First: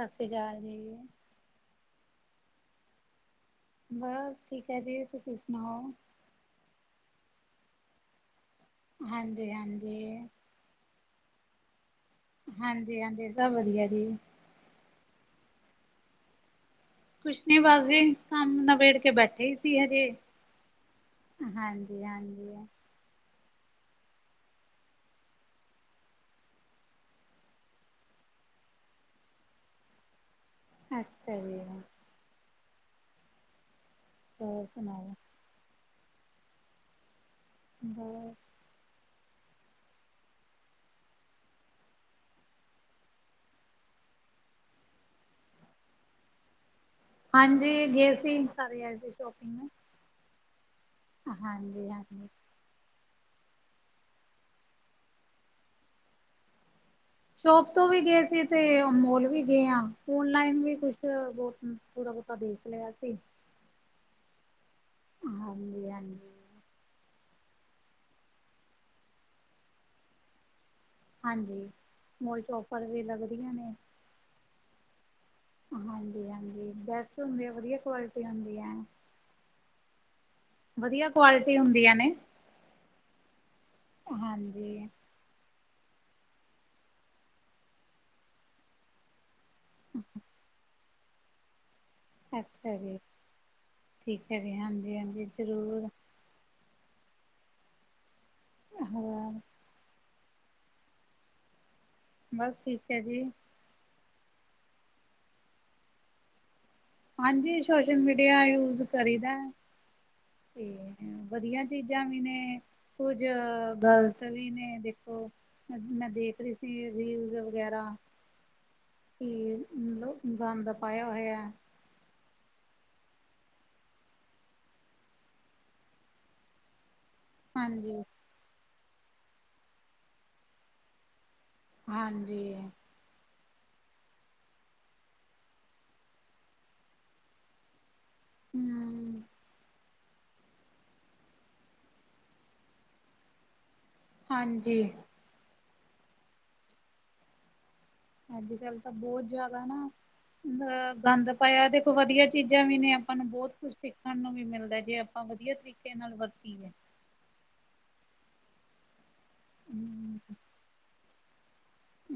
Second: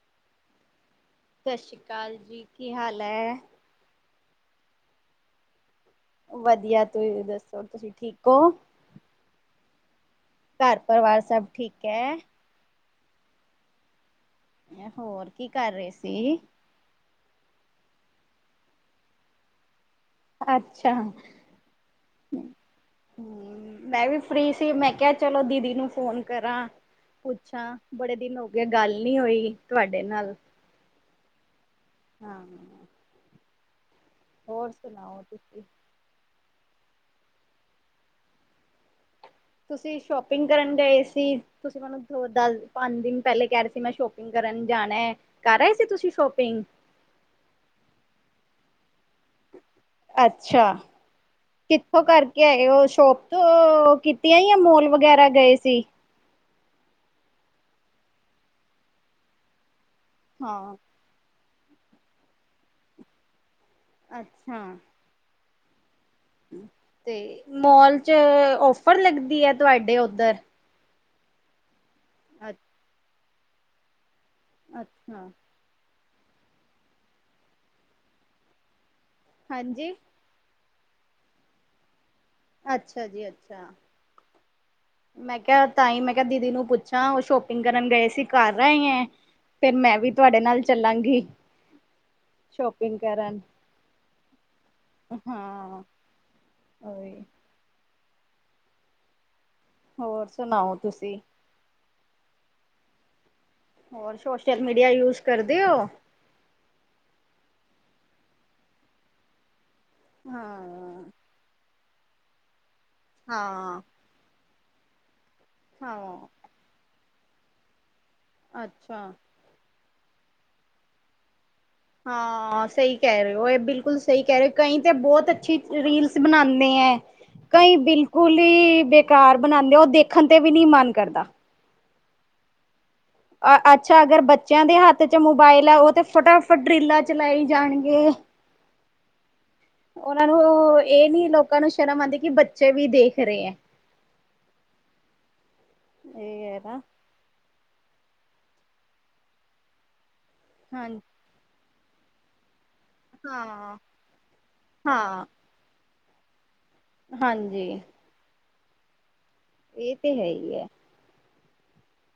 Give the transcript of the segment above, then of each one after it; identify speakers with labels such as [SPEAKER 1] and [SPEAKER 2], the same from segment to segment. [SPEAKER 1] ਸਤਿ ਸ੍ਰੀ ਅਕਾਲ ਜੀ
[SPEAKER 2] ਸਤਿ ਸ੍ਰੀ ਅਕਾਲ ਜੀ, ਕੀ ਹਾਲ ਹੈ?
[SPEAKER 1] ਬਸ ਠੀਕ ਹੈ ਜੀ, ਤੁਸੀਂ ਸੁਣਾਓ?
[SPEAKER 2] ਵਧੀਆ, ਤੁਸੀ ਦੱਸੋ ਤੁਸੀਂ ਠੀਕ ਹੋ?
[SPEAKER 1] ਹਾਂਜੀ- ਹਾਂਜੀ
[SPEAKER 2] ਘਰ ਪਰਿਵਾਰ ਸਭ ਠੀਕ ਹੈ
[SPEAKER 1] ਹਾਂਜੀ- ਹਾਂਜੀ ਸਭ ਵਧੀਆ ਜੀ।
[SPEAKER 2] ਹੋਰ ਕੀ ਕਰ ਰਹੇ ਸੀ?
[SPEAKER 1] ਕੁਛ ਨੀ ਬਸ ਜੀ, ਕੰਮ ਨਬੇੜ ਕੇ ਬੈਠੇ ਹੀ ਸੀ ਹਜੇ।
[SPEAKER 2] ਅੱਛਾ ਹੂੰ
[SPEAKER 1] ਹਾਂਜੀ ਹਾਂਜੀ
[SPEAKER 2] ਮੈਂ ਵੀ ਫਰੀ ਸੀ ਮੈਂ ਕਿਆ ਚਲੋ ਦੀਦੀ ਨੂੰ ਫੋਨ ਕਰਾਂ। ਪੁੱਛਾਂ ਬੜੇ ਦਿਨ ਹੋਗੇ ਗੱਲ ਨੀ ਹੋਈ ਤੁਹਾਡੇ ਨਾਲ
[SPEAKER 1] ਅੱਛਾ ਜੀ।
[SPEAKER 2] ਹਾਂ ਹੋਰ ਸੁਣਾਓ ਤੁਸੀਂ
[SPEAKER 1] ਹੋਰ
[SPEAKER 2] ਤੁਸੀਂ ਸ਼ੋਪਿੰਗ ਕਰਨ ਗਏ ਸੀ ਤੁਸੀਂ ਮੈਨ ਦੋ ਦਸ ਪੰਜ ਦਿਨ ਪੈਲੇ ਕਹਿ ਰਏ ਸੀ ਮੈਂ ਸ਼ੋਪਿੰਗ ਕਰਨ ਜਾਣਾ ਹੈ ਕਰ ਰਏ ਸੀ ਤੁਸੀਂ ਸ਼ੋਪਿੰਗ
[SPEAKER 1] ਹਾਂਜੀ ਗਏ ਸੀ ਕਰ ਆਏ ਸੀ ਸ਼ੋਪਿੰਗ
[SPEAKER 2] ਅੱਛਾ
[SPEAKER 1] ਹਾਂਜੀ
[SPEAKER 2] ਕਿੱਥੋਂ
[SPEAKER 1] ਹਾਂਜੀ
[SPEAKER 2] ਕਰਕੇ ਆਏ ਓ ਸ਼ੋਪ ਓ ਕੀਤੀਆਂ ਹੀ ਆ ਮੋਲ ਵਗੈਰਾ ਗਏ ਸੀ।
[SPEAKER 1] ਸ਼ੋਪ ਤੋਂ ਵੀ ਗਏ ਸੀ ਤੇ ਮੋਲ ਵੀ ਗਏ ਆਂ ਔਨਲਾਈਨ ਵੀ
[SPEAKER 2] ਹਾਂ
[SPEAKER 1] ਕੁਛ [unintelligible] ਬੋਤ ਥੋੜਾ ਬੋਤਾ ਦੇੇਖ ਲਿਆ ਸੀ।
[SPEAKER 2] ਅੱਛਾ
[SPEAKER 1] ਹਾਂਜੀ-ਹਾਂਜੀ
[SPEAKER 2] ਤੇ ਮੋਲ 'ਚ ਔਫਰ ਲੱਗਦੀ ਐ ਤੁਹਾਡੇ ਉੱਧਰ
[SPEAKER 1] ਹਾਂਜੀ ਮੋਲ 'ਚ
[SPEAKER 2] ਅੱ
[SPEAKER 1] ਔਫਰ ਵੀ ਲੱਗਦੀਆਂ ਨੇ।
[SPEAKER 2] ਅੱਛਾ
[SPEAKER 1] ਹਾਂਜੀ- ਹਾਂਜੀ ਬੈਸਟ ਹੁੰਦੇ ਆ ਵਧੀਆ ਕੁਆਲਿਟੀ ਹੁੰਦੀ ਹੈ।
[SPEAKER 2] ਹਾਂਜੀ
[SPEAKER 1] ਵਧੀਆ ਕੁਆਲਿਟੀ ਹੁੰਦੀਆਂ ਨੇ।
[SPEAKER 2] ਅੱਛਾ ਜੀ ਅੱਛਾ
[SPEAKER 1] ਹਾਂਜੀ
[SPEAKER 2] ਮੈਂ ਕਿਆ ਤਾਂਹੀ ਮੈਂ ਕਿਆ ਦੀਦੀ ਨੂੰ ਪੁੱਛਾਂ ਉਹ ਸ਼ੋਪਿੰਗ ਕਰਨ ਗਏ ਸੀ ਕਰ ਰਏ ਐਂ। ਫਿਰ ਮੈਂ ਵੀ ਤੁਹਾਡੇ ਨਾਲ ਚੱਲਾਂਗੀ।
[SPEAKER 1] ਅੱਛਾ ਜੀ
[SPEAKER 2] ਸ਼ੋਪਿੰਗ ਕਰਨ
[SPEAKER 1] ਠੀਕ ਹੈ ਜੀ ਹਾਂਜੀ-ਹਾਂਜੀ
[SPEAKER 2] ਹਾਂ।
[SPEAKER 1] ਜ਼ਰੂਰ
[SPEAKER 2] ਉਹੀ।
[SPEAKER 1] [inaudible]
[SPEAKER 2] ਹੋਰ ਸੁਣਾਓ ਤੁਸੀਂ
[SPEAKER 1] ਬਸ ਠੀਕ ਐ ਜੀ।
[SPEAKER 2] ਹੋਰ ਸੋਸ਼ਲ ਮੀਡੀਆ ਯੂਜ ਕਰਦੇ ਓ।
[SPEAKER 1] ਹਾਂਜੀ ਸੋਸ਼ਲ ਮੀਡੀਆ ਯੂਜ ਕਰੀਦਾ ਤੇ
[SPEAKER 2] ਹਾਂ।
[SPEAKER 1] ਵਧੀਆ ਚੀਜ਼ਾਂ ਵੀ ਨੇ ਕੁਝ
[SPEAKER 2] ਹਾਂ
[SPEAKER 1] ਗਲਤ ਵੀ ਨੇ ਦੇਖੋ। ਮੈਂ
[SPEAKER 2] ਹਾਂ
[SPEAKER 1] ਦੇਖ ਰਹੀ ਸੀ ਰੀਲ ਵਗੈਰਾ
[SPEAKER 2] ਅੱਛਾ
[SPEAKER 1] ਕਿ ਮਤਲਬ ਗੰਦ ਪਾਇਆ ਹੋਇਆ।
[SPEAKER 2] ਹਾਂ ਸਹੀ ਕਹਿ ਰਏ ਹੋ ਇਹ ਬਿਲਕੁਲ ਸਹੀ ਕਹਿ ਰਏ ਹੋ ਕਈ ਤਾਂ ਬਹੁਤ ਅੱਛੀ ਰੀਲਸ ਬਣਾਣੇ ਐਂ। ਕਈ ਬਿਲਕੁਲ ਹੀ ਬੇਕਾਰ ਬਣਾਣੇ ਓ ਦੇਖਣ ਤੇ ਵੀ ਨਹੀ ਮਨ ਕਰਦਾ।
[SPEAKER 1] ਹਾਂਜੀ
[SPEAKER 2] ਅ ਅੱਛਾ ਅਗਰ ਬੱਚਿਆਂ ਦੇ ਹੱਥ 'ਚ ਮੋਬਾਇਲ ਆ ਉਹ ਤੇ ਫਟਾਫਟ ਰੀਲਾਂ ਚਲਾਈ ਜਾਣਗੇ।
[SPEAKER 1] ਹੂੰ
[SPEAKER 2] ਉਹਨਾਂ ਨੂੰ ਇਹ ਨੀ ਲੋਕਾਂ ਨੂੰ ਸ਼ਰਮ ਆਂਦੀ ਕਿ ਬੱਚੇ ਵੀ ਦੇਖ ਰਏ ਐ।
[SPEAKER 1] ਹਾਂਜੀ
[SPEAKER 2] ਸਹੀ ਏ ਨਾ।
[SPEAKER 1] ਅੱਜ ਕੱਲ ਤਾਂ ਬਹੁਤ ਜਾਦਾ ਨਾ ਬ
[SPEAKER 2] ਹਾਂ
[SPEAKER 1] ਗੰਦ ਪਾਇਆ ਦੇਖੋ ਵਧੀਆ ਚੀਜ਼ਾਂ ਵੀ ਨੇ। ਆਪਾਂ ਨੂੰ ਬਹੁਤ ਕੁਝ
[SPEAKER 2] ਹਾਂ
[SPEAKER 1] ਸਿੱਖਣ ਨੂੰ ਵੀ ਮਿਲਦਾ ਹੈ ਜੇ
[SPEAKER 2] ਹਾਂ
[SPEAKER 1] ਆਪਾਂ ਵਧੀਆ ਤਰੀਕੇ ਨਾਲ ਵਰਤੀਏ
[SPEAKER 2] ਹਾਂਜੀ ਇਹ ਤੇ ਹੈ ਹੀ ਹੈ।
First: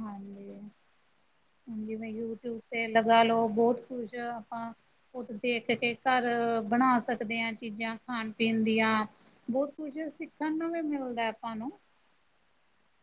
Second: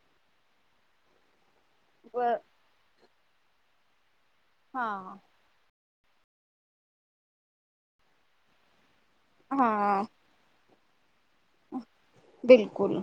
[SPEAKER 1] ਹਾਂਜੀ ਹਾਂਜੀ ਜਿਵੇਂ ਯੂਟਿਊਬ ਤੇ ਲਗਾ ਲਓ ਬਹੁਤ ਕੁਛ, ਆਪਾਂ
[SPEAKER 2] ਹਾਂ
[SPEAKER 1] ਉਹ ਤੋਂ ਦੇਖ ਕੇ ਘਰ ਬਣਾ ਸਕਦੇ ਹਾਂ ਚੀਜ਼ਾਂ ਖਾਣ ਪੀਣ ਦੀਆਂ ਬਹੁਤ ਕੁਛ
[SPEAKER 2] ਹਾਂ
[SPEAKER 1] ਸਿੱਖਣ ਨੂੰ ਵੀ ਮਿਲਦਾ ਆਪਾਂ ਨੂੰ
[SPEAKER 2] ਬਿਲਕੁਲ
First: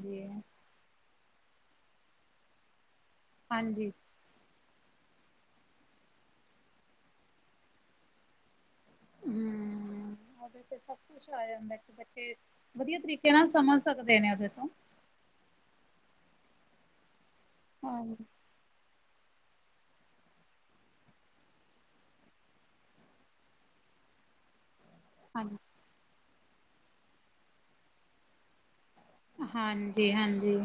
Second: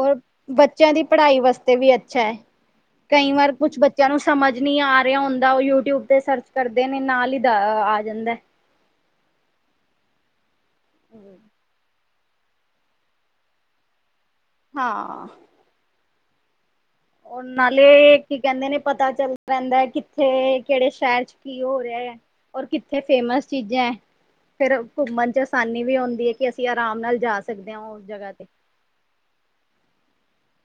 [SPEAKER 2] ਔਰ ਬ ਬੱਚਿਆਂ ਦੀ ਪੜ੍ਹਾਈ ਵਾਸਤੇ ਵੀ ਅੱਛਾ ਹੈ, ਕਈ ਵਾਰ ਕੁਛ
[SPEAKER 1] ਹਾਂਜੀ
[SPEAKER 2] ਬੱਚਿਆਂ ਨੂੰ ਸਮਝ ਨਹੀਂ ਆ ਰਿਹਾ ਹੁੰਦਾ, ਉਹ ਯੂਟਿਊਬ ਤੇ ਸਰਚ ਕਰਦੇ ਨੇ ਨਾਲ ਹੀ ਦਾ ਆ ਜਾਂਦਾ
[SPEAKER 1] ਹਮ ਉਹਦੇ ਤੇ ਸਭ ਕੁਛ ਆ ਜਾਂਦਾ ਕਿ ਬੱਚੇ ਵਧੀਆ ਤਰੀਕੇ ਨਾਲ ਸਮਝ ਸਕਦੇ ਨੇ ਉਹਦੇ ਤੋਂ
[SPEAKER 2] ਹਾਂ ਉਹ ਨਾਲੇ
[SPEAKER 1] ਹਾਂਜੀ
[SPEAKER 2] ਕਿ ਕਹਿੰਦੇ ਨੇ ਪਤਾ ਚੱਲ ਰਹਿੰਦਾ ਹੈ, ਕਿੱਥੇ, ਕਿਹੜੇ ਸ਼ਹਿਰ ਚ ਕੀ ਹੋ ਰਿਹਾ ਹੈ। ਔਰ ਕਿੱਥੇ ਫੇਮਸ ਚੀਜ਼ਾਂ ਫਿਰ ਘੁੰਮਣ ਚ
[SPEAKER 1] ਹਾਂਜੀ
[SPEAKER 2] ਆਸਾਨੀ ਵੀ ਆਉਂਦੀ ਹੈ ਕਿ ਅਸੀਂ ਆਰਾਮ ਨਾਲ ਜਾ ਸਕਦੇ ਹਾਂ ਉਸ ਜਗ੍ਹਾ ਤੇ,
[SPEAKER 1] ਹਾਂਜੀ ਹਾਂਜੀ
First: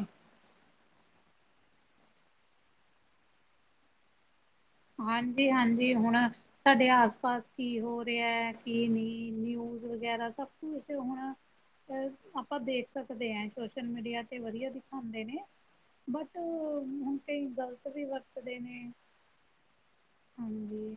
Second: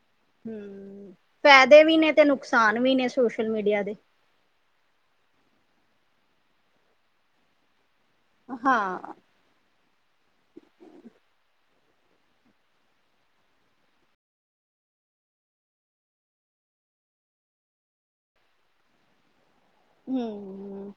[SPEAKER 2] ਹਮ ਫਾਇਦੇ ਵੀ ਨੇ ਤੇ ਨੁਕਸਾਨ ਵੀ ਨੇ ਸੋਸ਼ਲ ਮੀਡੀਆ ਦੇ
[SPEAKER 1] ਹਾਂਜੀ, ਹਾਂਜੀ, ਹੁਣ ਸਾਡੇ ਆਸ ਪਾਸ ਕੀ ਹੋ ਰਿਹਾ ਹੈ, ਕੀ
[SPEAKER 2] ਹਾਂ
[SPEAKER 1] ਨਹੀਂ ਨਿਊਜ਼ ਵਗੈਰਾ ਸਭ ਕੁਛ ਹੁਣ ਆਪਾਂ ਦੇਖ ਸਕਦੇ ਹਾਂ ਸੋਸ਼ਲ ਮੀਡੀਆ ਤੇ ਵਧੀਆ ਦਿਖਾਉਣ ਦੇ ਨੇ, ਬਟ ਹੁਣ ਕਈ ਗ਼ਲਤ ਵੀ ਵਰਤਦੇ ਨੇ
[SPEAKER 2] ਹਮ
[SPEAKER 1] ਹਾਂਜੀ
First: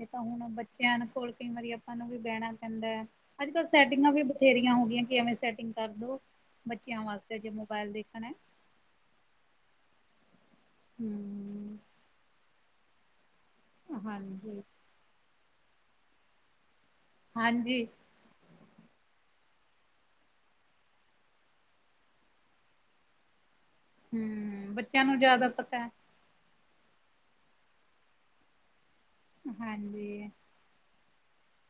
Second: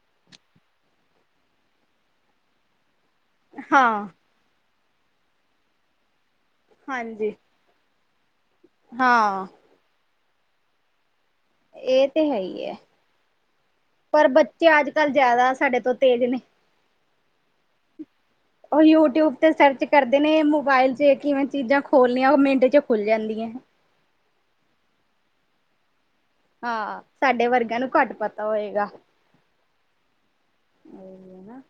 [SPEAKER 1] ਇਹ ਤਾਂ ਹੁਣ ਬੱਚਿਆਂ ਕੋਲ ਕਈ ਵਾਰੀ ਆਪਾਂ ਨੂੰ ਵੀ ਬਹਿਣਾ ਪੈਂਦਾ ਹੈ ਅੱਜ ਕੱਲ
[SPEAKER 2] ਹਾਂ
[SPEAKER 1] ਸੈਟਿੰਗਾਂ ਵੀ ਬਥੇਰੀਆਂ ਹੋ ਗਈਆਂ ਕਿਵੇਂ ਸੈਟਿੰਗ ਕਰਦੋ ਬੱਚਿਆਂ
[SPEAKER 2] ਹਾਂਜੀ
[SPEAKER 1] ਵਾਸਤੇੇ ਜੇ ਮੋਬਾਇਲ ਦੇਖਣਾ ਹੈ।
[SPEAKER 2] ਹਾਂ
[SPEAKER 1] ਹੂੰ
[SPEAKER 2] ਇਹ ਤੇ ਹੈ ਹੀ ਹੈ, ਪਰ
[SPEAKER 1] ਹਾਂਜੀ।
[SPEAKER 2] ਬੱਚੇ ਅੱਜ ਕੱਲ ਜ਼ਿਆਦਾ ਸਾਡੇ ਤੋਂ ਤੇਜ਼ ਨੇ
[SPEAKER 1] ਹਾਂਜੀ
[SPEAKER 2] ਉਹ ਯੂਟਿਊਬ ਤੇ ਸਰਚ ਕਰਦੇ ਨੇ, ਮੋਬਾਇਲ ਚ ਕਿਵੇਂ ਚੀਜ਼ਾਂ ਖੋਲਣੀਆਂ, ਉਹ ਮਿੰਟ ਚ ਖੁੱਲ ਜਾਂਦੀਆਂ
[SPEAKER 1] ਹਮ ਬੱਚਿਆਂ ਨੂੰ ਜਿਆਦਾ ਪਤਾ
[SPEAKER 2] ਹਾਂ, ਸਾਡੇ ਵਰਗਿਆਂ ਨੂੰ ਘੱਟ ਪਤਾ ਹੋਏਗਾ
[SPEAKER 1] ਹਾਂਜੀ
[SPEAKER 2] ਇਹ ਹੈ ਨਾ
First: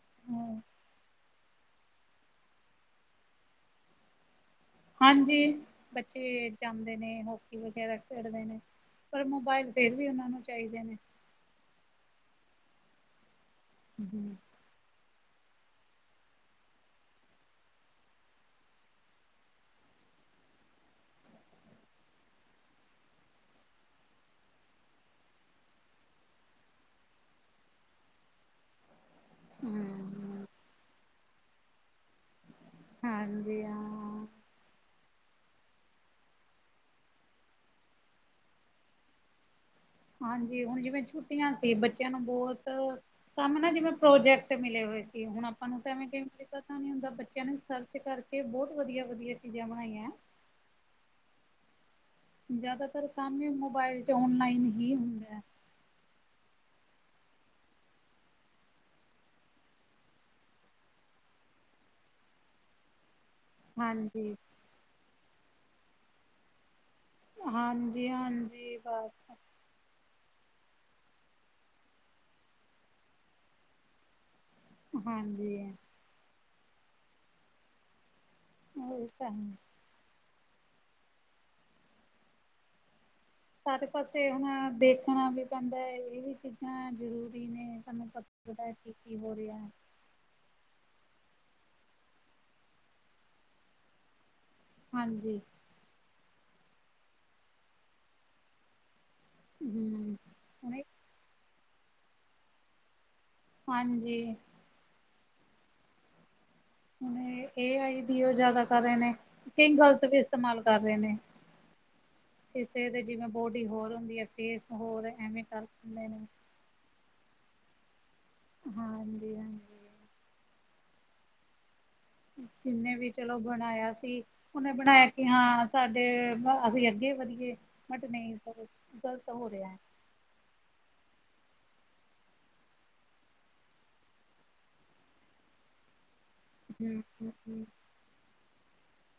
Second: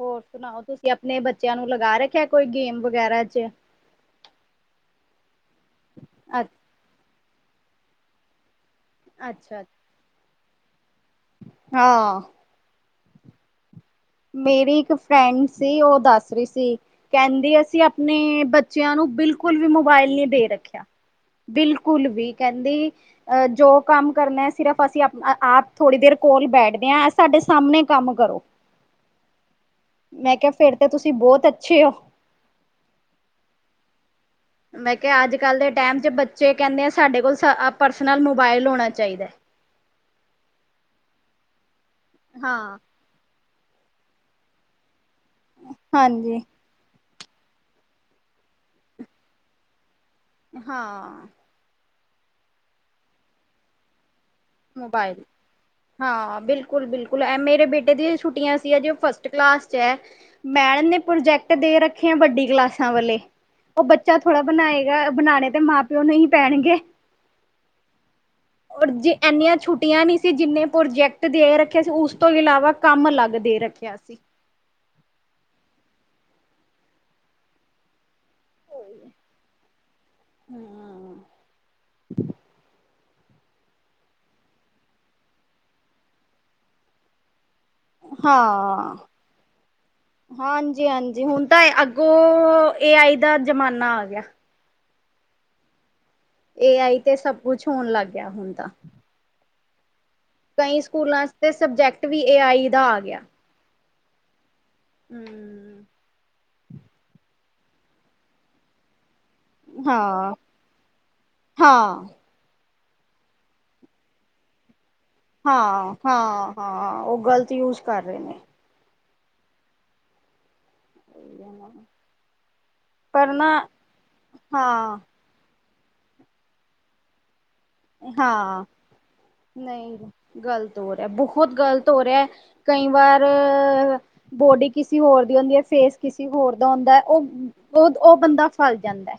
[SPEAKER 2] ਹੋਰ
[SPEAKER 1] ਹੂੰ
[SPEAKER 2] ਸੁਣਾਓ, ਤੁਸੀਂ ਆਪਣੇ ਬੱਚਿਆਂ ਨੂੰ ਲਗਾ ਰੱਖਿਆ ਕੋਈ ਗੇਮ ਵਗੈਰਾ ਚ'
[SPEAKER 1] ਹਾਂਜੀ, ਬੱਚੇ ਜਾਂਦੇ ਨੇ ਹੋਕੀ ਵਗੈਰਾ ਖੇਡਦੇ ਨੇ ਪਰ
[SPEAKER 2] ਅੱਛਾ
[SPEAKER 1] ਮੋਬਾਇਲ ਫੇਰ ਵੀ ਉਹਨਾ ਨੂੰ ਚਾਹੀਦੇ ਨੇ,
[SPEAKER 2] ਹਾਂ
[SPEAKER 1] ਹਮ
[SPEAKER 2] ਮੇਰੀ ਇੱਕ ਫਰੈਂਡ ਸੀ, ਉਹ ਦੱਸ ਰਹੀ ਸੀ, ਕਹਿੰਦੀ ਅਸੀਂ ਆਪਣੇ ਬੱਚਿਆਂ ਨੂੰ ਬਿਲਕੁਲ ਵੀ ਮੋਬਾਇਲ ਨੀ ਦੇ ਰੱਖਿਆ ਬਿਲਕੁਲ ਵੀ ਕਹਿੰਦੀ ਅ ਜੋ ਕੰਮ ਕਰਨਾ ਸਿਰਫ਼ ਅਸੀਂ ਆਪ ਥੋੜ੍ਹੀ ਦੇਰ ਕੋਲ ਬੈਠਦੇ ਹਾਂ। ਸਾਡੇ ਸਾਹਮਣੇ ਕੰਮ ਕਰੋ।
[SPEAKER 1] ਹੂੰ
[SPEAKER 2] ਮੈਂ ਕਿਹਾ ਫੇਰ ਤਾਂ ਤੁਸੀਂ ਬਹੁਤ ਅੱਛੇ ਹੋ
[SPEAKER 1] ਹਾਂਜੀ ਹਾਂ।
[SPEAKER 2] ਮੈਂ ਕਿਹਾ ਅੱਜ- ਕੱਲ ਦੇ ਟਾਈਮ 'ਚ ਬੱਚੇ ਕਹਿੰਦੇ ਆ ਸਾਡੇ ਕੋਲ ਪਰਸਨਲ ਮੋਬਾਇਲ ਹੋਣਾ ਚਾਹੀਦਾ ਹੈ।
[SPEAKER 1] ਹਾਂਜੀ, ਹੁਣ ਜਿਵੇਂ ਛੁੱਟੀਆਂ ਸੀ ਬੱਚਿਆਂ ਨੂੰ ਬਹੁਤ।
[SPEAKER 2] ਹਾਂ
[SPEAKER 1] ਕੰਮ ਨਾ ਜਿਵੇਂ ਪ੍ਰੋਜੈਕਟ ਮਿਲੇ ਹੋਏ ਸੀ ਹੁਣ ਆਪਾਂ ਨੂੰ ਤਾਂ
[SPEAKER 2] ਹਾਂਜੀ
[SPEAKER 1] [unintelligible] ਪਤਾ ਨੀ ਹੁੰਦਾ ਬੱਚਿਆਂ ਨੇ ਸਰਚ ਕਰਕੇ ਬਹੁਤ ਵਧੀਆ- ਵਧੀਆ ਚੀਜ਼ਾਂ ਬਣਾਈਆਂ।
[SPEAKER 2] ਹਾਂ।
[SPEAKER 1] ਜ਼ਿਆਦਾਤਰ ਕੰਮ ਵੀ ਮੋਬਾਇਲ 'ਚ ਔਨਲਾਈਨ। ਹੀ
[SPEAKER 2] ਮੋਬਾਇਲ।
[SPEAKER 1] ਹੁੰਦਾ ਹੈ
[SPEAKER 2] ਹਾਂ ਬਿਲਕੁਲ- ਬਿਲਕੁਲ ਐ ਮੇਰੇ ਬੇਟੇ ਦੀਆਂ ਵੀ ਛੁੱਟੀਆਂ ਸੀ, ਹਜੇ ਉਹ ਫਸਟ ਕਲਾਸ 'ਚ ਹੈ। ਮੈਡਮ ਨੇ ਪ੍ਰੋਜੈਕਟ ਦੇ ਰੱਖੇ ਆ ਵੱਡੀ ਕਲਾਸਾਂ ਵਾਲੇ। ਉਹ ਬੱਚਾ
[SPEAKER 1] ਹਾਂਜੀ।
[SPEAKER 2] ਥੋੜ੍ਹਾ ਬਣਾਏਗਾ, ਬਣਾਉਣੇ ਤਾਂ ਮਾਂ- ਪਿਓ ਨੂੰ ਹੀ ਪੈਣਗੇ।
[SPEAKER 1] ਹਾਂਜੀ, ਹਾਂਜੀ
[SPEAKER 2] ਔਰ ਜੇ
[SPEAKER 1] ਬਸ।
[SPEAKER 2] ਇੰਨੀਆਂ ਛੁੱਟੀਆਂ ਨੀ ਸੀ। ਜਿੰਨੇ ਪ੍ਰੋਜੈਕਟ ਦੇ ਰੱਖੇ ਸੀ। ਉਸ ਤੋਂ ਇਲਾਵਾ ਕੰਮ ਅਲੱਗ ਦੇ ਰੱਖਿਆ ਸੀ।
[SPEAKER 1] ਹਾਂਜੀ। ਇਹ ਤਾਂ ਹੈ।
[SPEAKER 2] ਹੁੰ।
[SPEAKER 1] ਸਾਰੇ ਪਾਸੇ ਹੁਣ ਦੇਖਣਾ ਵੀ ਪੈਂਦਾ ਹੈ। ਇਹ ਵੀ ਚੀਜ਼ਾਂ ਜ਼ਰੂਰੀ ਨੇ। ਸਾਨੂੰ ਪਤਾ ਕੀ-
[SPEAKER 2] ਹਾਂ
[SPEAKER 1] ਕੀ ਹੋ ਰਿਹਾ ਹੈ।
[SPEAKER 2] ਹਾਂਜੀ -ਹਾਂਜੀ ਹੁਣ ਤਾਂ ਇਹ ਅੱਗੋਂ, ਏ ਆਈ ਦਾ ਜ਼ਮਾਨਾ ਆ ਗਿਆ।
[SPEAKER 1] ਹਾਂਜੀ।
[SPEAKER 2] ਏ ਆਈ ਤੇ ਸਭ ਕੁਛ ਹੋਣ ਲੱਗ ਗਿਆ ਹੁਣ ਤਾਂ।
[SPEAKER 1] ਹੂੰ।
[SPEAKER 2] ਕਈ
[SPEAKER 1] ਹੁਣੇ
[SPEAKER 2] ਸਕੂਲਾਂ 'ਚ ਤੇ ਸਬਜੈਕਟ ਵੀ ਏ ਆਈ ਦਾ ਆ ਗਿਆ।
[SPEAKER 1] ਹਾਂਜੀ।
[SPEAKER 2] ਹੂੰ।
[SPEAKER 1] ਹੁਣ ਇਹ ਏ ਆਈ ਦੀਓ ਜਿਆਦਾ ਕਰ ਰਹੇ ਨੇ। ਕਈ ਗਲਤ ਵੀ
[SPEAKER 2] ਹਾਂ
[SPEAKER 1] ਇਸਤੇਮਾਲ ਕਰ ਰਹੇ ਨੇ।
[SPEAKER 2] ਹਾਂ
[SPEAKER 1] ਕਿਸੇ ਦੇ ਜਿਵੇਂ ਬੋਡੀ ਹੋਰ ਹੁੰਦੀ ਹੈ, ਫੇਸ ਹੋਰ ਹੈ।
[SPEAKER 2] ਹਾਂ -ਹਾਂ -ਹਾਂ ਉਹ ਗ਼ਲਤ ਯੂਜ ਕਰ ਰਹੇ ਨੇ।
[SPEAKER 1] ਹਾਂਜੀ- ਹਾਂਜੀ।
[SPEAKER 2] ਇਹਨਾਂ।
[SPEAKER 1] ਜਿੰਨੇ ਵੀ ਚਲੋ ਬਣਾਇਆ ਸੀ, ਉਹਨੇ
[SPEAKER 2] ਹਾਂ
[SPEAKER 1] ਬਣਾਇਆ। ਕਿ ਹਾਂ ਸਾਡੇ ਅਸੀਂ ਅੱਗੇ ਵਧੀਏ, ਬਟ ਨਹੀਂ
[SPEAKER 2] ਹਾਂ
[SPEAKER 1] ਗ਼ਲਤ ਹੋ ਰਿਹਾ ਹੈ।
[SPEAKER 2] ਨਹੀਂ ਗ਼ਲਤ ਹੋ ਰਿਹਾ, ਬਹੁਤ ਗ਼ਲਤ ਹੋ ਰਿਹਾ ਹੈ, ਕਈ ਵਾਰ ਬੋਡੀ ਕਿਸੇ ਹੋਰ ਦੀ ਹੁੰਦੀ ਹੈ ਫੇਸ। ਕਿਸੇ ਹੋਰ ਦਾ ਹੁੰਦਾ,
[SPEAKER 1] ਹਮ
[SPEAKER 2] ਉਹ,
[SPEAKER 1] ਹਮ ਹਮ
[SPEAKER 2] ਉਹ ਬੰਦਾ ਫਸ ਜਾਂਦਾ ਹੈ।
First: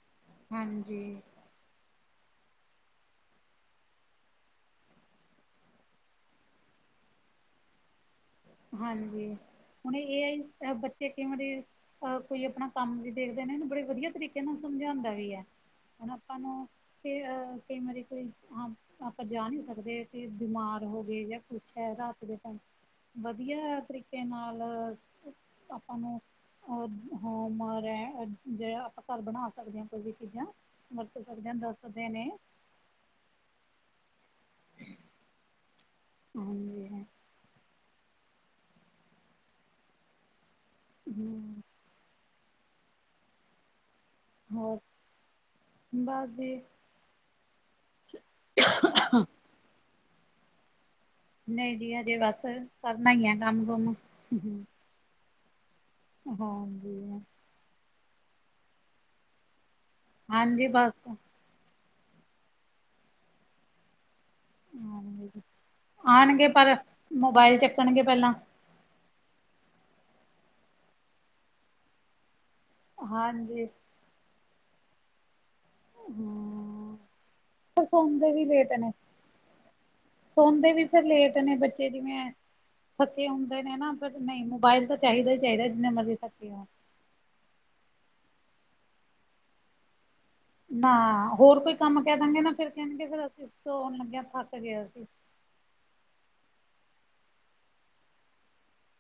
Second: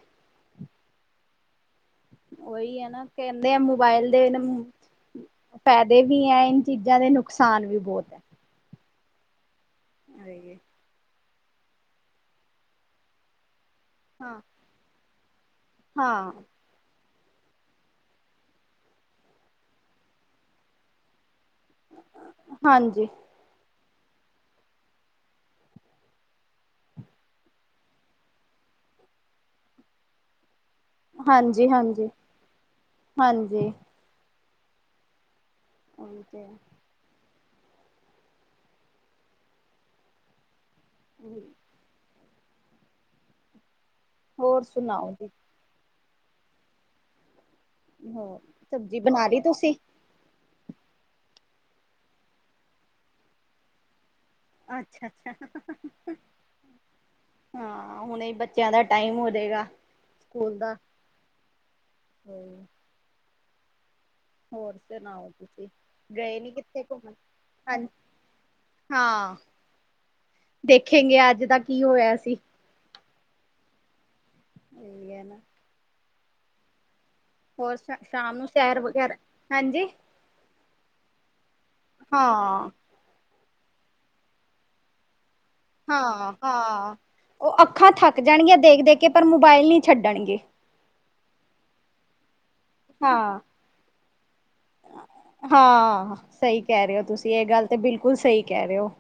[SPEAKER 1] ਹਾਂਜੀ।
[SPEAKER 2] ਉਹੀ ਹੈ ਨਾ, ਕਹਿੰਦੇ ਆ ਮੋਬਾਇਲ ਦੇ। ਫਾਇਦੇ ਵੀ ਹੈ। ਇਹਨਾਂ ਚੀਜ਼ਾਂ ਦੇ ਨੁਕਸਾਨ ਵੀ ਬਹੁਤ ਹੈ।
[SPEAKER 1] ਹਾਂਜੀ, ਹੁਣ ਏ
[SPEAKER 2] ਆਏ
[SPEAKER 1] ਆਈ ਬੱਚੇ। ਕਿਵੇ ਦੇ ਅ, ਕੋਈ ਆਪਣਾ ਕੰਮ ਵੀ ਦੇਖਦੇ ਨਾ ਇਹਨੂੰ ਬੜੇ ਵਧੀਆ
[SPEAKER 2] ਹਾਂ
[SPEAKER 1] ਤਰੀਕੇ ਨਾਲ ਸਮਝਾਉਂਦਾ ਵੀ ਹੈ। ਹੁਣ
[SPEAKER 2] ਹਾਂ
[SPEAKER 1] ਆਪਾਂ ਨੂੰ ਅ ਕਈ ਵਾਰੀ ਕੋਈ ਆਪ। ਆਪਾਂ ਜਾ ਨਹੀਂ ਸਕਦੇ ਕਿ ਬਿਮਾਰ ਹੋ ਗਏ ਜਾਂ ਕੁੱਛ ਹੈ, ਰਾਤ ਦੇ ਟਾਈਮ।
[SPEAKER 2] ਹਾਂਜੀ।
[SPEAKER 1] ਵਧੀਆ ਤਰੀਕੇ ਨਾਲ, ਆਪਾਂ ਨੂੰ। ਔਰ [unintelligible] ਆਪਾਂ ਘਰ ਬਣਾ ਸਕਦੇ ਹਾਂ ਕੋਈ ਵੀ ਚੀਜ਼ਾਂ। ਵਰਤ ਸਕਦੇ ਹਾਂ
[SPEAKER 2] ਹਾਂਜੀ ਹਾਂਜੀ
[SPEAKER 1] ਦੱਸਦੇ ਨੇ
[SPEAKER 2] ਹਾਂਜੀ। ਉਹੀ ਤੇ
[SPEAKER 1] ਹਾਂਜੀ। ਹੂੰ
[SPEAKER 2] ਹੋਰ ਸੁਣਾਓ ਜੀ।
[SPEAKER 1] ਬਸ ਜੀ।
[SPEAKER 2] ਹੋ ਸਬਜੀ ਬਣਾ ਲਈ ਤੁਸੀਂ।
[SPEAKER 1] ਨਹੀਂ ਜੀ ਹਜੇ ਬਸ ਕਰਨਾ ਈ ਆ ਕੰਮ ਕੁਮ।
[SPEAKER 2] ਅੱਛਾ - ਅੱਛਾ।
[SPEAKER 1] ਹਾਂਜੀ।
[SPEAKER 2] ਹਾਂ ਹੁਣੇ ਬੱਚਿਆਂ ਦਾ ਟਾਈਮ ਹੋ, ਜਾਵੇਗਾ ਸਕੂਲ
[SPEAKER 1] ਹਾਂਜੀ
[SPEAKER 2] ਦਾ।
[SPEAKER 1] ਬਸ
[SPEAKER 2] ਹੂੰ ਹੋਰ ਸੁਣਾਓ
[SPEAKER 1] ਹਾਂਜੀ
[SPEAKER 2] ਤੁਸੀਂ ਗਏ
[SPEAKER 1] ਆਣਗੇ
[SPEAKER 2] ਨੀ
[SPEAKER 1] ਪਰ
[SPEAKER 2] ਕਿੱਥੇ ਘੁੰਮਣ
[SPEAKER 1] ਮੋਬਾਇਲ
[SPEAKER 2] ਹ।
[SPEAKER 1] ਚੱਕਣਗੇ ਪਹਿਲਾਂ
[SPEAKER 2] ਹਾਂ ਦੇਖੇਗੇ ਅੱਜ ਦਾ ਕੀ ਹੋਇਆ ਸੀ‌।
[SPEAKER 1] ਹਾਂਜੀ।
[SPEAKER 2] ਇਹ ਹੈ ਨੇ।
[SPEAKER 1] ਹੂੰ
[SPEAKER 2] ਹੋਰ ਸ਼ਾਮ ਨੂੰ ਸੈਰ ਵਗੈਰਾ ਹਾਂਜੀ‌।
[SPEAKER 1] ਸੋਨਦੇ ਵੀ ਫਿਰ ਲੇਟ ਨੇ ਬੱਚੇ, ਜਿਵੇਂ
[SPEAKER 2] ਹਾਂ
[SPEAKER 1] ਥੱਕੇ ਹੁੰਦੇ ਨੇ ਨਾ ਫਿਰ ਨਹੀਂ ਮੋਬਾਇਲ। ਚਾਹੀਦਾ ਹੀ ਚਾਹੀਦਾ, ਜਿੰਨਾ ਮਰਜ਼ੀ
[SPEAKER 2] ਹਾਂ
[SPEAKER 1] ਥੱਕੇ ਹੋ।
[SPEAKER 2] ਹਾਂ ਉਹ ਅੱਖਾਂ ਥੱਕ ਜਾਣਗੀਆਂ, ਦੇਖ ਦੇਖ ਕੇ ਪਰ ਮੋਬਾਇਲ ਨਹੀਂ ਛੱਡਣਗੇ।
[SPEAKER 1] ਨਾ ਹੋਰ ਕੋਈ ਕੰਮ ਕਹਿ ਦਾਂਗੇ ਨਾ ਫਿਰ ਕਹਿਣਗੇ, ਫਿਰ
[SPEAKER 2] ਹਾਂ
[SPEAKER 1] ਅਸੀਂ ਆਉਣ ਲੱਗਿਆ ਥੱਕ ਗਿਆ ਸੀ।
[SPEAKER 2] ਹਾਂ ਸਹੀ ਕਹਿ ਰਹੇ ਹੋ, ਤੁਸੀਂ ਇਹ ਗੱਲ ਤੇ ਬਿਲਕੁਲ ਸਹੀ ਕਹਿ ਰਹੇ ਹੋ।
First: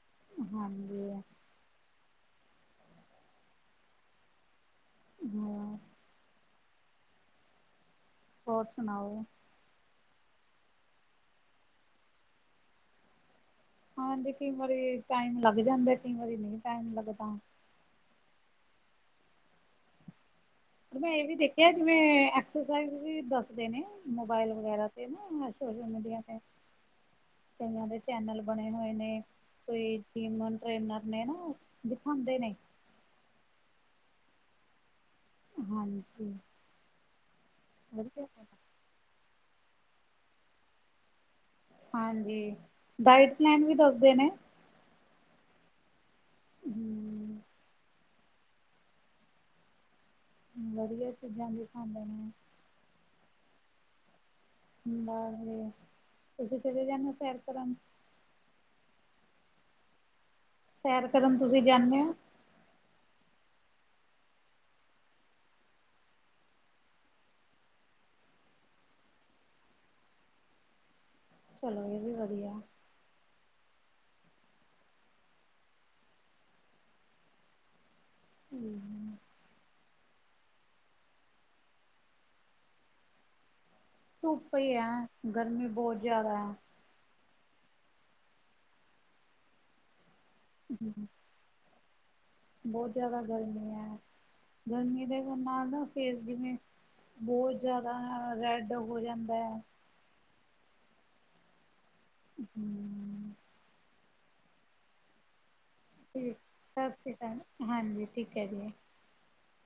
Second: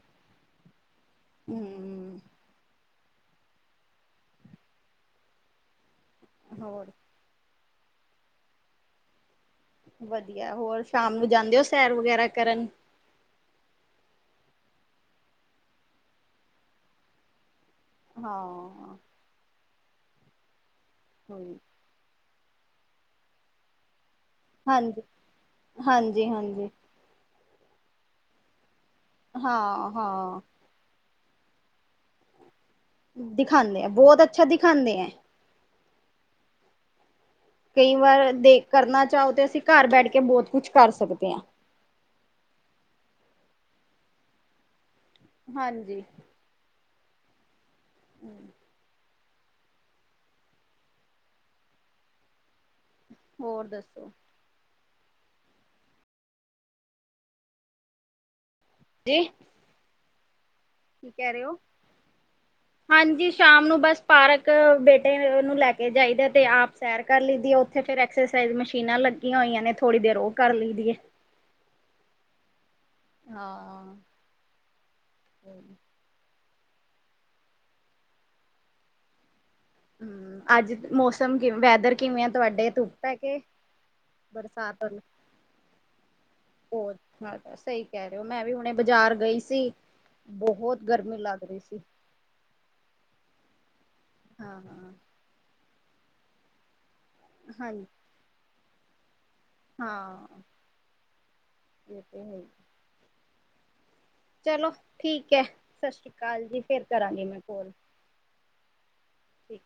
[SPEAKER 1] ਹਾਂਜੀ।
[SPEAKER 2] ਹਮ
[SPEAKER 1] ਹਾਂ।
[SPEAKER 2] ਹੋ।
[SPEAKER 1] ਹੋਰ ਸੁਣਾਓ।
[SPEAKER 2] ਵਧੀਆ ਹੋਰ ਸ਼ਾਮ ਨੂੰ ਜਾਂਦੇ ਹੋ, ਸੈਰ ਵਗੈਰਾ ਕਰਨ।
[SPEAKER 1] ਹਾਂਜੀ ਕਈ ਵਾਰੀ ਟਾਈਮ ਲੱਗ ਜਾਂਦਾ, ਕਈ ਵਾਰੀ ਨਹੀਂ ਟਾਈਮ ਲੱਗਦਾ।
[SPEAKER 2] ਹਾਂ।
[SPEAKER 1] ਮੈਂ ਇਹ ਵੀ
[SPEAKER 2] ਹਾਂਜੀ
[SPEAKER 1] ਦੇਖਿਆ, ਜਿਵੇਂ ਐਕਸ ਵੀ ਦੱਸ ਦੇ ਨੇ। ਮੋਬਾਇਲ ਵਗੈਰਾ ਤੇ ਨਾ ਸੋਸ਼ਲ ਮੀਡੀਆ
[SPEAKER 2] ਹਾਂਜੀ
[SPEAKER 1] ਤੇ।
[SPEAKER 2] ਹਾਂਜੀ
[SPEAKER 1] ਕਈਆਂ ਦੇ ਚੈਨਲ ਬਣੇ ਹੋਏ ਨੇ
[SPEAKER 2] ਹਾਂ
[SPEAKER 1] ਕੋਈ
[SPEAKER 2] ਹਾਂ
[SPEAKER 1] ਜਿਮ। ਟਰੇਨਰ ਨੇ ਨਾ ਦਿਖਾਉਂਦੇ ਨੇ।
[SPEAKER 2] ਦਿਖਾਉਂਦੇ ਆ ਬਹੁਤ ਅੱਛਾ ਦਿਖਾਉਂਦੇ ਐ।
[SPEAKER 1] ਹਾਂਜੀ।
[SPEAKER 2] ਕਈ
[SPEAKER 1] ਵਧੀਆ
[SPEAKER 2] ਵਾਰ ਦੇਖ ਕਰਨਾ ਚਾਹੋ, ਤੇ ਅਸੀਂ ਘਰ ਬੈਠ ਕੇ ਬਹੁਤ ਕੁਛ ਕਰ ਸਕਦੇ ਹਾਂ।
[SPEAKER 1] ਹਾਂਜੀ, ਡਾਇਟ ਪਲੈਨ ਵੀ ਦੱਸਦੇ ਨੇ।
[SPEAKER 2] ਹਾਂਜੀ।
[SPEAKER 1] ਹਾ।
[SPEAKER 2] ਹੂੰ
[SPEAKER 1] ਵਧੀਆ ਚੀਜ਼ਾਂ ਦੀਖਾਂਦੇ ਨੇ।
[SPEAKER 2] ਹੋਰ ਦੱਸੋ।
[SPEAKER 1] ਬਸ ਵ ਤੁਸੀਂ ਕਿਤੇ ਜਾਦੇ ਹੋ, ਸੈਰ ਕਰਨ।
[SPEAKER 2] ਜੀ।
[SPEAKER 1] ਸੈਰ
[SPEAKER 2] ਕੀ ਕਹਿ
[SPEAKER 1] ਕਰਨ
[SPEAKER 2] ਰਹੇ ਹੋ।
[SPEAKER 1] ਤੁਸੀਂ ਜਾਂਦੇ ਹੋ
[SPEAKER 2] ਹਾਂਜੀ ਸ਼ਾਮ ਨੂੰ ਬਸ ਪਾਰਕ ਬੇਟੇ ਨੂੰ ਲੈ ਕੇ ਜਾਈਦਾ ਤੇ ਆਪ। ਸੈਰ ਕਰ ਲਈ ਦੀ ਏ, ਉੱਥੇ ਫੇ ਐਕਸਰਸਾਈਜ਼ ਮਸ਼ੀਨਾਂ ਲੱਗੀਆਂ ਹੋਈਆਂ ਨੇ ਥੋੜ੍ਹੀ ਦੇਰ ਉਹ ਕਰ ਲਈ ਦੀ ਏ।
[SPEAKER 1] ਚਲੋ ਇਹ ਵੀ ਵਧੀਆ।
[SPEAKER 2] ਹਾਂ।
[SPEAKER 1] ਹੂ
[SPEAKER 2] ਅੱਜ ਮੌਸਮ ਕਿਵੇਂ ਐ ਵੈਦਰ ਕਿਵੇਂ ਆ ਤੁਹਾਡੇ ਧੁੱ ਪੈ ਕੇ।
[SPEAKER 1] ਧੁੱਪੇ ਈ ਐ,
[SPEAKER 2] ਬਰਸਾਤ?
[SPEAKER 1] ਗਰਮੀ ਬੌਤ ਜੈਦਾ ਐ।
[SPEAKER 2] ਹੋਰ ਸਹੀ ਕੈ ਰੇ ਔ, ਮੈਂ ਵੀ ਹੁਣੇ ਬਜ਼ਾਰ ਗਈ ਸੀ। ਬਹੌਤ ਗਰਮੀ ਲੱਗ ਰਈ ਸੀ।
[SPEAKER 1] ਬੌਤ ਜੈਯਾਦਾ ਗਰਮੀ ਐ,
[SPEAKER 2] ਹਾਂ ਹਾਂ
[SPEAKER 1] ਗਰਮੀ ਦੇ ਨਾਲ ਨਾ ਫੇਰ ਜਿਵੇਂ ਬੌਤ
[SPEAKER 2] ਹਾਂਜੀ
[SPEAKER 1] ਜੈਯਾਦਾ ਰੈਡ ਹੋ ਜਾਂਦਾ ਹੈ।
[SPEAKER 2] ਹਾਂ, ਏਹ ਤੇ ਹੈ ਈ।
[SPEAKER 1] ਹਮ,
[SPEAKER 2] ਚਲੋ ਠੀਕ ਐ, ਸਤਿ ਸ਼੍ਰੀ
[SPEAKER 1] ਠੀਕ
[SPEAKER 2] ਅਕਾਲ ਜੀ, ਫੇਰ
[SPEAKER 1] ਸਤਿ ਸ਼੍ਰੀ
[SPEAKER 2] ਕਰਾਂਗੀ
[SPEAKER 1] ਅਕਾਲ
[SPEAKER 2] ਮੈਂ ਕਾੱਲ।
[SPEAKER 1] ਹਾਂਜੀ ਠੀਕ ਹੈ ਜੀ।
[SPEAKER 2] ਠੀਕ।